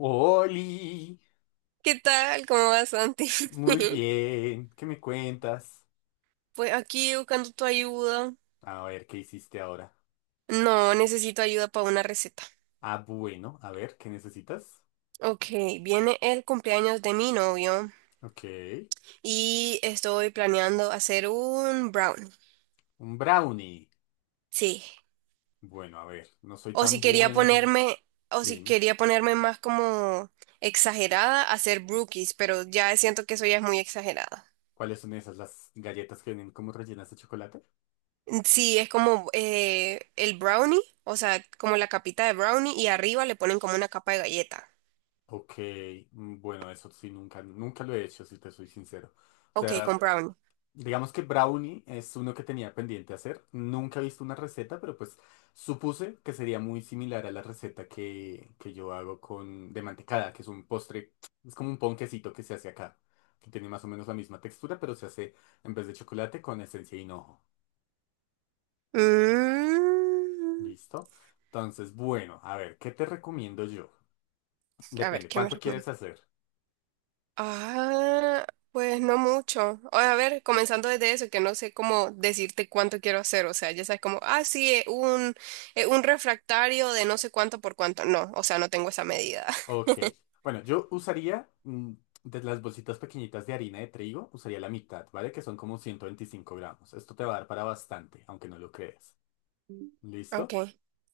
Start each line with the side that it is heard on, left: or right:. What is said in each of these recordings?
left: Oli,
right: ¿Qué tal? ¿Cómo vas, Santi?
left: muy bien, ¿qué me cuentas?
right: Pues aquí buscando tu ayuda.
left: A ver, ¿qué hiciste ahora?
right: No, necesito ayuda para una receta.
left: Ah, bueno, a ver, ¿qué necesitas?
right: Ok, viene el cumpleaños de mi novio
left: Ok,
right: y estoy planeando hacer un brownie.
left: un brownie.
right: Sí.
left: Bueno, a ver, no soy
right: O si
left: tan
right: quería
left: bueno haciendo...
right: ponerme, o
left: Sí,
right: si
left: dime,
right: quería ponerme más como exagerada, hacer brookies, pero ya siento que eso ya es muy exagerada.
left: ¿cuáles son esas, las galletas que vienen como rellenas de chocolate?
right: Sí, es como el brownie, o sea, como la capita de brownie y arriba le ponen como una capa de galleta.
left: Ok, bueno, eso sí, nunca lo he hecho, si te soy sincero. O
right: Ok,
left: sea,
right: con brownie.
left: digamos que brownie es uno que tenía pendiente hacer. Nunca he visto una receta, pero pues supuse que sería muy similar a la receta que yo hago con de mantecada, que es un postre, es como un ponquecito que se hace acá, que tiene más o menos la misma textura, pero se hace en vez de chocolate con esencia de hinojo.
right: Mm,
left: ¿Listo? Entonces, bueno, a ver, ¿qué te recomiendo yo?
right: a ver,
left: Depende,
right: ¿qué me
left: ¿cuánto quieres
right: recomienda?
left: hacer?
right: Ah, pues no mucho. O, a ver, comenzando desde eso, que no sé cómo decirte cuánto quiero hacer. O sea, ya sabes como, ah, sí, un refractario de no sé cuánto por cuánto. No, o sea, no tengo esa medida.
left: Ok. Bueno, yo usaría de las bolsitas pequeñitas de harina de trigo, usaría la mitad, ¿vale? Que son como 125 gramos. Esto te va a dar para bastante, aunque no lo creas.
right: Ok,
left: ¿Listo?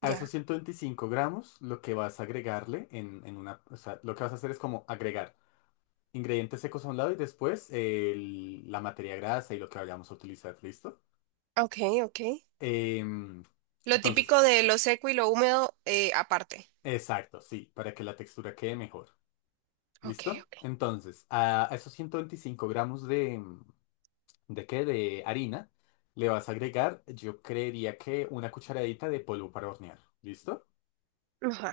left: A esos
right: ya.
left: 125 gramos, lo que vas a agregarle en una... O sea, lo que vas a hacer es como agregar ingredientes secos a un lado y después la materia grasa y lo que vayamos a utilizar, ¿listo?
right: Ok, ok.
left: Em,
right: Lo
left: entonces,
right: típico de lo seco y lo húmedo, aparte.
left: exacto, sí, para que la textura quede mejor.
right: Ok,
left: ¿Listo?
right: ok.
left: Entonces, a esos 125 gramos de, ¿de qué? De harina. Le vas a agregar, yo creería que una cucharadita de polvo para hornear. ¿Listo?
right: Ajá.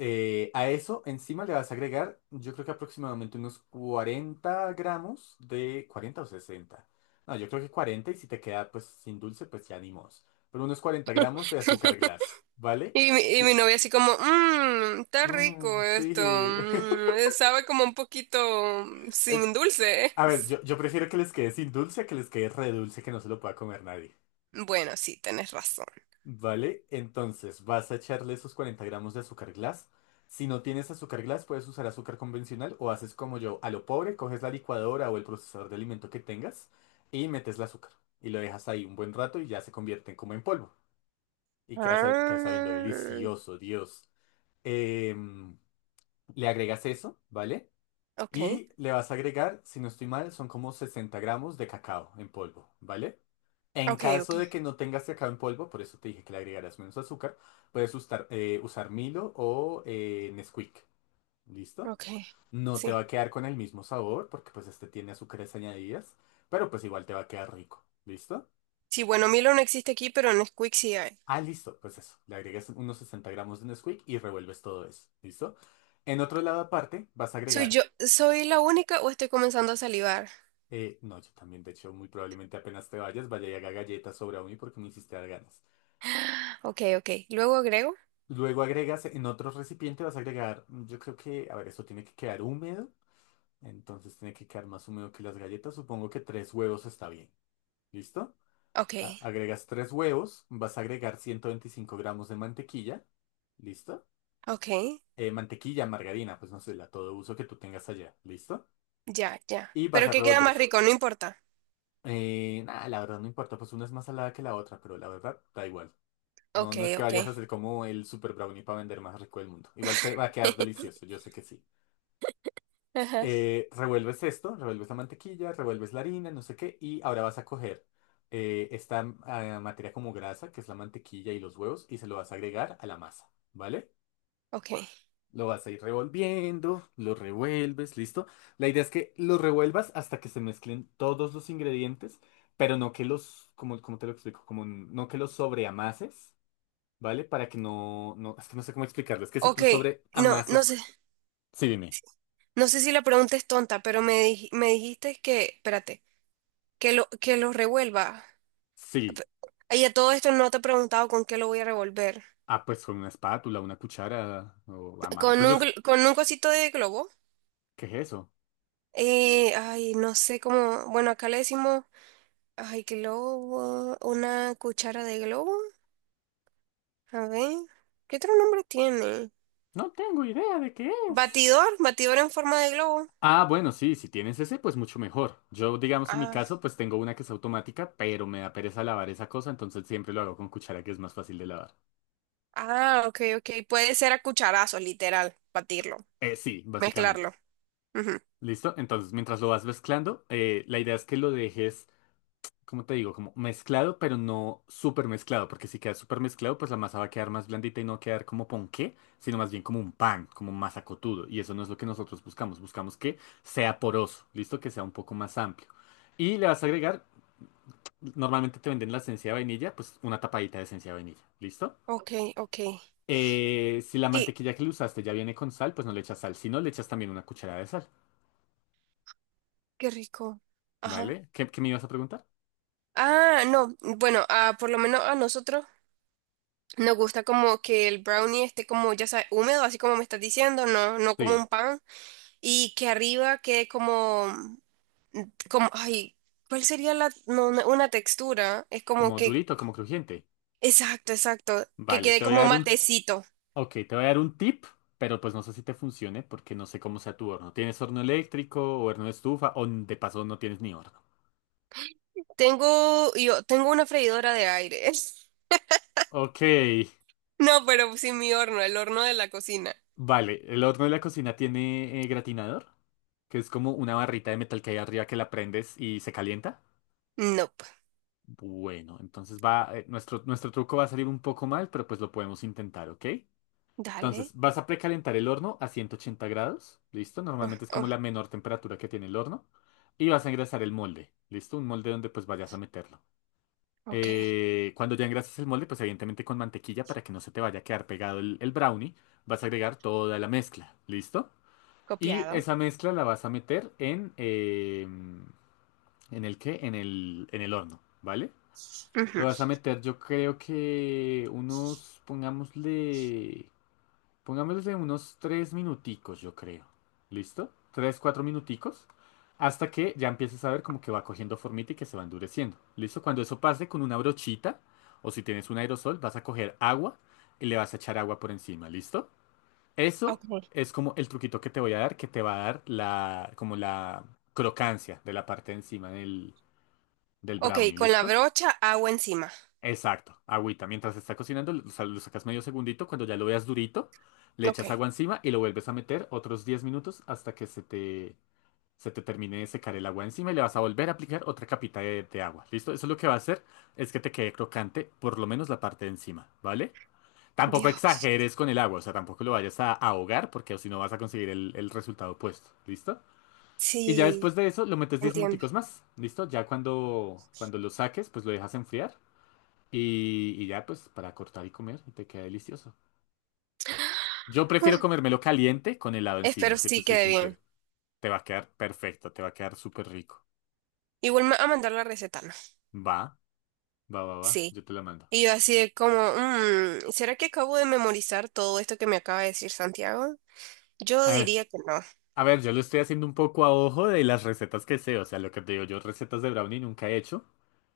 left: A eso encima le vas a agregar, yo creo que aproximadamente unos 40 gramos de 40 o sesenta. No, yo creo que 40 y si te queda pues sin dulce, pues ya ni modos. Pero unos 40 gramos de azúcar glass, ¿vale?
right: Y, y
left: Y-
right: mi novia así como, mmm, está
left: Mm,
right: rico
left: sí.
right: esto, mm, sabe como un poquito
left: Es-
right: sin dulce.
left: a ver, yo prefiero que les quede sin dulce a que les quede re dulce que no se lo pueda comer nadie.
right: Bueno, sí, tenés razón.
left: Vale, entonces vas a echarle esos 40 gramos de azúcar glass. Si no tienes azúcar glass, puedes usar azúcar convencional o haces como yo, a lo pobre, coges la licuadora o el procesador de alimento que tengas y metes el azúcar. Y lo dejas ahí un buen rato y ya se convierten como en polvo. Y queda, queda sabiendo
right: Ah,
left: delicioso, Dios. Em, le agregas eso, ¿vale?
right: ok,
left: Y le vas a agregar, si no estoy mal, son como 60 gramos de cacao en polvo, ¿vale? En
right: ok, ok,
left: caso de que no tengas cacao en polvo, por eso te dije que le agregarás menos azúcar, puedes usar, usar Milo o Nesquik. ¿Listo?
right: ok,
left: No te va
right: sí.
left: a quedar con el mismo sabor porque pues este tiene azúcares añadidas, pero pues igual te va a quedar rico. ¿Listo?
right: Sí, bueno, Milo no existe aquí, pero Nesquik sí hay.
left: Ah, listo. Pues eso. Le agregas unos 60 gramos de Nesquik y revuelves todo eso. ¿Listo? En otro lado aparte vas a
right: ¿Soy
left: agregar...
right: yo, soy la única o estoy comenzando a salivar?
left: no, yo también, de hecho, muy probablemente apenas te vayas, vaya y haga galletas o brownie porque me hiciste dar ganas.
right: Ok, ok, luego agrego.
left: Luego agregas en otro recipiente, vas a agregar, yo creo que, a ver, esto tiene que quedar húmedo, entonces tiene que quedar más húmedo que las galletas, supongo que tres huevos está bien, ¿listo?
right: Ok,
left: Agregas tres huevos, vas a agregar 125 gramos de mantequilla, ¿listo?
right: ok,
left: Mantequilla, margarina, pues no sé, la todo uso que tú tengas allá, ¿listo?
right: ya, ya.
left: Y vas
right: ¿Pero
left: a
right: qué queda
left: revolver
right: más
left: eso.
right: rico? No importa.
left: Nada, la verdad no importa, pues una es más salada que la otra, pero la verdad da igual. No,
right: Ok,
left: no es que
right: ok.
left: vayas a hacer como el super brownie para vender más rico del mundo. Igual te va a quedar delicioso, yo sé que sí.
right: Ajá,
left: Revuelves esto, revuelves la mantequilla, revuelves la harina, no sé qué, y ahora vas a coger esta materia como grasa, que es la mantequilla y los huevos, y se lo vas a agregar a la masa, ¿vale?
right: ok.
left: Lo vas a ir revolviendo, lo revuelves, listo. La idea es que lo revuelvas hasta que se mezclen todos los ingredientes, pero no que los, como, como te lo explico, como no que los sobreamases, ¿vale? Para que no, es que no sé cómo explicarlo, es que si
right: Ok,
left: tú
right: no, no sé,
left: sobreamasas, sí, dime,
right: no sé si la pregunta es tonta, pero me dijiste que, espérate, que lo revuelva.
left: sí.
right: Pe- Y a todo esto no te he preguntado con qué lo voy a revolver.
left: Ah, pues con una espátula, una cuchara o a mano.
right: Con
left: Pues
right: un,
left: yo...
right: con un cosito de globo.
left: ¿Qué es eso?
right: Ay, no sé cómo, bueno, acá le decimos, ay, globo, una cuchara de globo. A ver, ¿qué otro nombre tiene?
left: No tengo idea de qué es.
right: Batidor, batidor en forma de globo.
left: Ah, bueno, sí, si tienes ese, pues mucho mejor. Yo, digamos, en mi
right: Ah,
left: caso, pues tengo una que es automática, pero me da pereza lavar esa cosa, entonces siempre lo hago con cuchara, que es más fácil de lavar.
right: ah, ok, ok, puede ser a cucharazos, literal, batirlo,
left: Sí, básicamente.
right: mezclarlo. Ujú.
left: ¿Listo? Entonces, mientras lo vas mezclando, la idea es que lo dejes como te digo, como mezclado, pero no súper mezclado, porque si queda súper mezclado, pues la masa va a quedar más blandita y no va a quedar como ponqué, sino más bien como un pan, como masa cotudo. Y eso no es lo que nosotros buscamos, buscamos que sea poroso, listo, que sea un poco más amplio. Y le vas a agregar, normalmente te venden la esencia de vainilla, pues una tapadita de esencia de vainilla, ¿listo?
right: Ok, ok.
left: Si la
right: Y
left: mantequilla que le usaste ya viene con sal, pues no le echas sal, si no le echas también una cucharada de sal,
right: qué rico. Ajá.
left: ¿vale? ¿Qué, qué me ibas a preguntar?
right: Ah, no. Bueno, ah, por lo menos a nosotros nos gusta como que el brownie esté como, ya sabes, húmedo, así como me estás diciendo, no, no como
left: Sí,
right: un pan. Y que arriba quede como, como, ay, ¿cuál sería la, no, no, una textura? Es como
left: como
right: que,
left: durito, como crujiente.
right: exacto, exacto, que
left: Vale,
right: quede
left: te voy a
right: como
left: dar un.
right: matecito.
left: Ok, te voy a dar un tip, pero pues no sé si te funcione porque no sé cómo sea tu horno. ¿Tienes horno eléctrico o horno de estufa o de paso no tienes ni horno?
right: Yo tengo una freidora de aire.
left: Ok,
right: No, pero sí mi horno, el horno de la cocina.
left: vale. El horno de la cocina tiene gratinador, que es como una barrita de metal que hay arriba que la prendes y se calienta.
right: Nope.
left: Bueno, entonces va, nuestro truco va a salir un poco mal, pero pues lo podemos intentar, ¿ok?
right: Dale.
left: Entonces, vas a precalentar el horno a 180 grados, ¿listo?
right: Oh,
left: Normalmente es como
right: oh,
left: la menor temperatura que tiene el horno. Y vas a engrasar el molde, ¿listo? Un molde donde pues vayas a meterlo.
right: ok.
left: Cuando ya engrases el molde, pues evidentemente con mantequilla para que no se te vaya a quedar pegado el brownie, vas a agregar toda la mezcla, ¿listo? Y
right: Copiado.
left: esa mezcla la vas a meter ¿en el qué? En el horno, ¿vale? Lo
right: Ujú.
left: vas a meter yo creo que unos, pongámosle... Pongámosles en unos tres minuticos, yo creo. ¿Listo? Tres, cuatro minuticos. Hasta que ya empieces a ver como que va cogiendo formita y que se va endureciendo. ¿Listo? Cuando eso pase con una brochita, o si tienes un aerosol, vas a coger agua y le vas a echar agua por encima. ¿Listo? Eso
right: Ok.
left: es como el truquito que te voy a dar, que te va a dar la, como la crocancia de la parte de encima del
right: Ok,
left: brownie.
right: con la
left: ¿Listo?
right: brocha, agua encima.
left: Exacto, agüita. Mientras se está cocinando, lo sacas medio segundito. Cuando ya lo veas durito, le
right: Ok.
left: echas agua encima y lo vuelves a meter otros 10 minutos hasta que se te termine de secar el agua encima y le vas a volver a aplicar otra capita de agua. ¿Listo? Eso lo que va a hacer es que te quede crocante, por lo menos la parte de encima, ¿vale? Tampoco
right: Dios.
left: exageres con el agua, o sea, tampoco lo vayas a ahogar porque o si no vas a conseguir el resultado opuesto. ¿Listo? Y ya
right: Sí,
left: después de eso lo metes 10
right: entiendo.
left: minuticos más. ¿Listo? Ya cuando, cuando lo saques, pues lo dejas enfriar. Y ya, pues, para cortar y comer, y te queda delicioso. Yo prefiero comérmelo caliente con helado
right: Ah,
left: encima,
right: espero
left: si te
right: sí
left: soy
right: quede
left: sincero.
right: bien.
left: Te va a quedar perfecto, te va a quedar súper rico.
right: Igual me va a mandar la receta, ¿no?
left: Va, va, va,
right: Sí.
left: yo te la mando.
right: Y yo así de como, mm, ¿será que acabo de memorizar todo esto que me acaba de decir Santiago? Yo
left: A ver,
right: diría que no.
left: A ver, yo lo estoy haciendo un poco a ojo de las recetas que sé, o sea, lo que te digo, yo recetas de brownie nunca he hecho,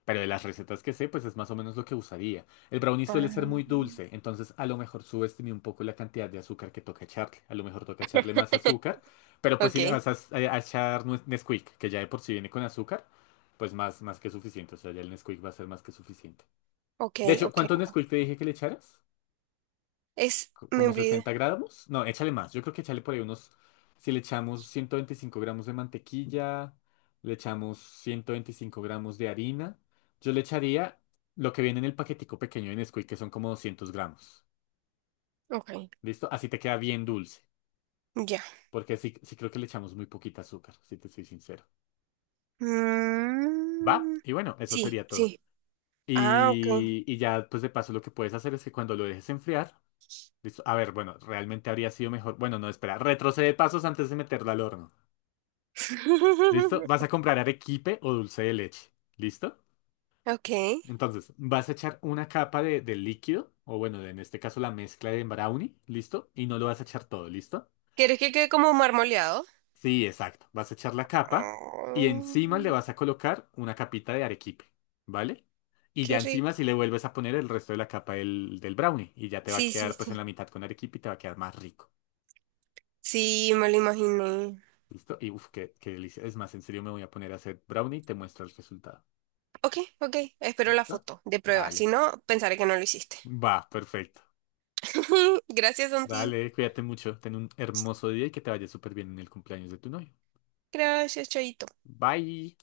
left: pero de las recetas que sé, pues es más o menos lo que usaría. El brownie suele ser muy
right: Ah.
left: dulce, entonces a lo mejor subestimé un poco la cantidad de azúcar que toca echarle, a lo mejor toca echarle más azúcar, pero pues si
right: Ok,
left: le vas a echar Nesquik, que ya de por sí viene con azúcar, pues más que suficiente, o sea, ya el Nesquik va a ser más que suficiente.
right: ok,
left: De hecho,
right: ok.
left: ¿cuánto Nesquik te dije que le echaras?
right: Es, me
left: Como
right: olvidé.
left: 60 gramos. No, échale más. Yo creo que échale por ahí unos. Si le echamos 125 gramos de mantequilla, le echamos 125 gramos de harina. Yo le echaría lo que viene en el paquetico pequeño de Nesquik, que son como 200 gramos.
right: Ok,
left: ¿Listo? Así te queda bien dulce.
right: ya.
left: Porque sí, sí creo que le echamos muy poquita azúcar, si te soy sincero. ¿Va?
right: Mm,
left: Y bueno, eso
right: sí,
left: sería todo.
right: sí. Ah, ok.
left: Y ya, pues de paso, lo que puedes hacer es que cuando lo dejes enfriar, ¿listo? A ver, bueno, realmente habría sido mejor. Bueno, no, espera, retrocede pasos antes de meterlo al horno. ¿Listo? Vas a comprar arequipe o dulce de leche. ¿Listo?
right: Ok.
left: Entonces, vas a echar una capa de líquido, o bueno, en este caso la mezcla de brownie, ¿listo? Y no lo vas a echar todo, ¿listo?
right: ¿Quieres que quede como marmoleado?
left: Sí, exacto. Vas a echar la capa y
right: Ay,
left: encima le vas a colocar una capita de arequipe, ¿vale? Y ya
right: qué
left: encima
right: rico.
left: si le vuelves a poner el resto de la capa del brownie y ya te va a
right: Sí, sí,
left: quedar pues en
right: sí.
left: la mitad con arequipe y te va a quedar más rico,
right: Sí, me lo imaginé.
left: ¿listo? Y uff, qué, qué delicia. Es más, en serio me voy a poner a hacer brownie y te muestro el resultado,
right: Ok, ok. Espero la
left: ¿listo?
right: foto de prueba. Si
left: Dale.
right: no, pensaré que no lo hiciste.
left: Va, perfecto.
right: Gracias, Santi.
left: Vale, cuídate mucho, ten un hermoso día y que te vaya súper bien en el cumpleaños de tu novio.
right: Gracias, Chaito.
left: Bye.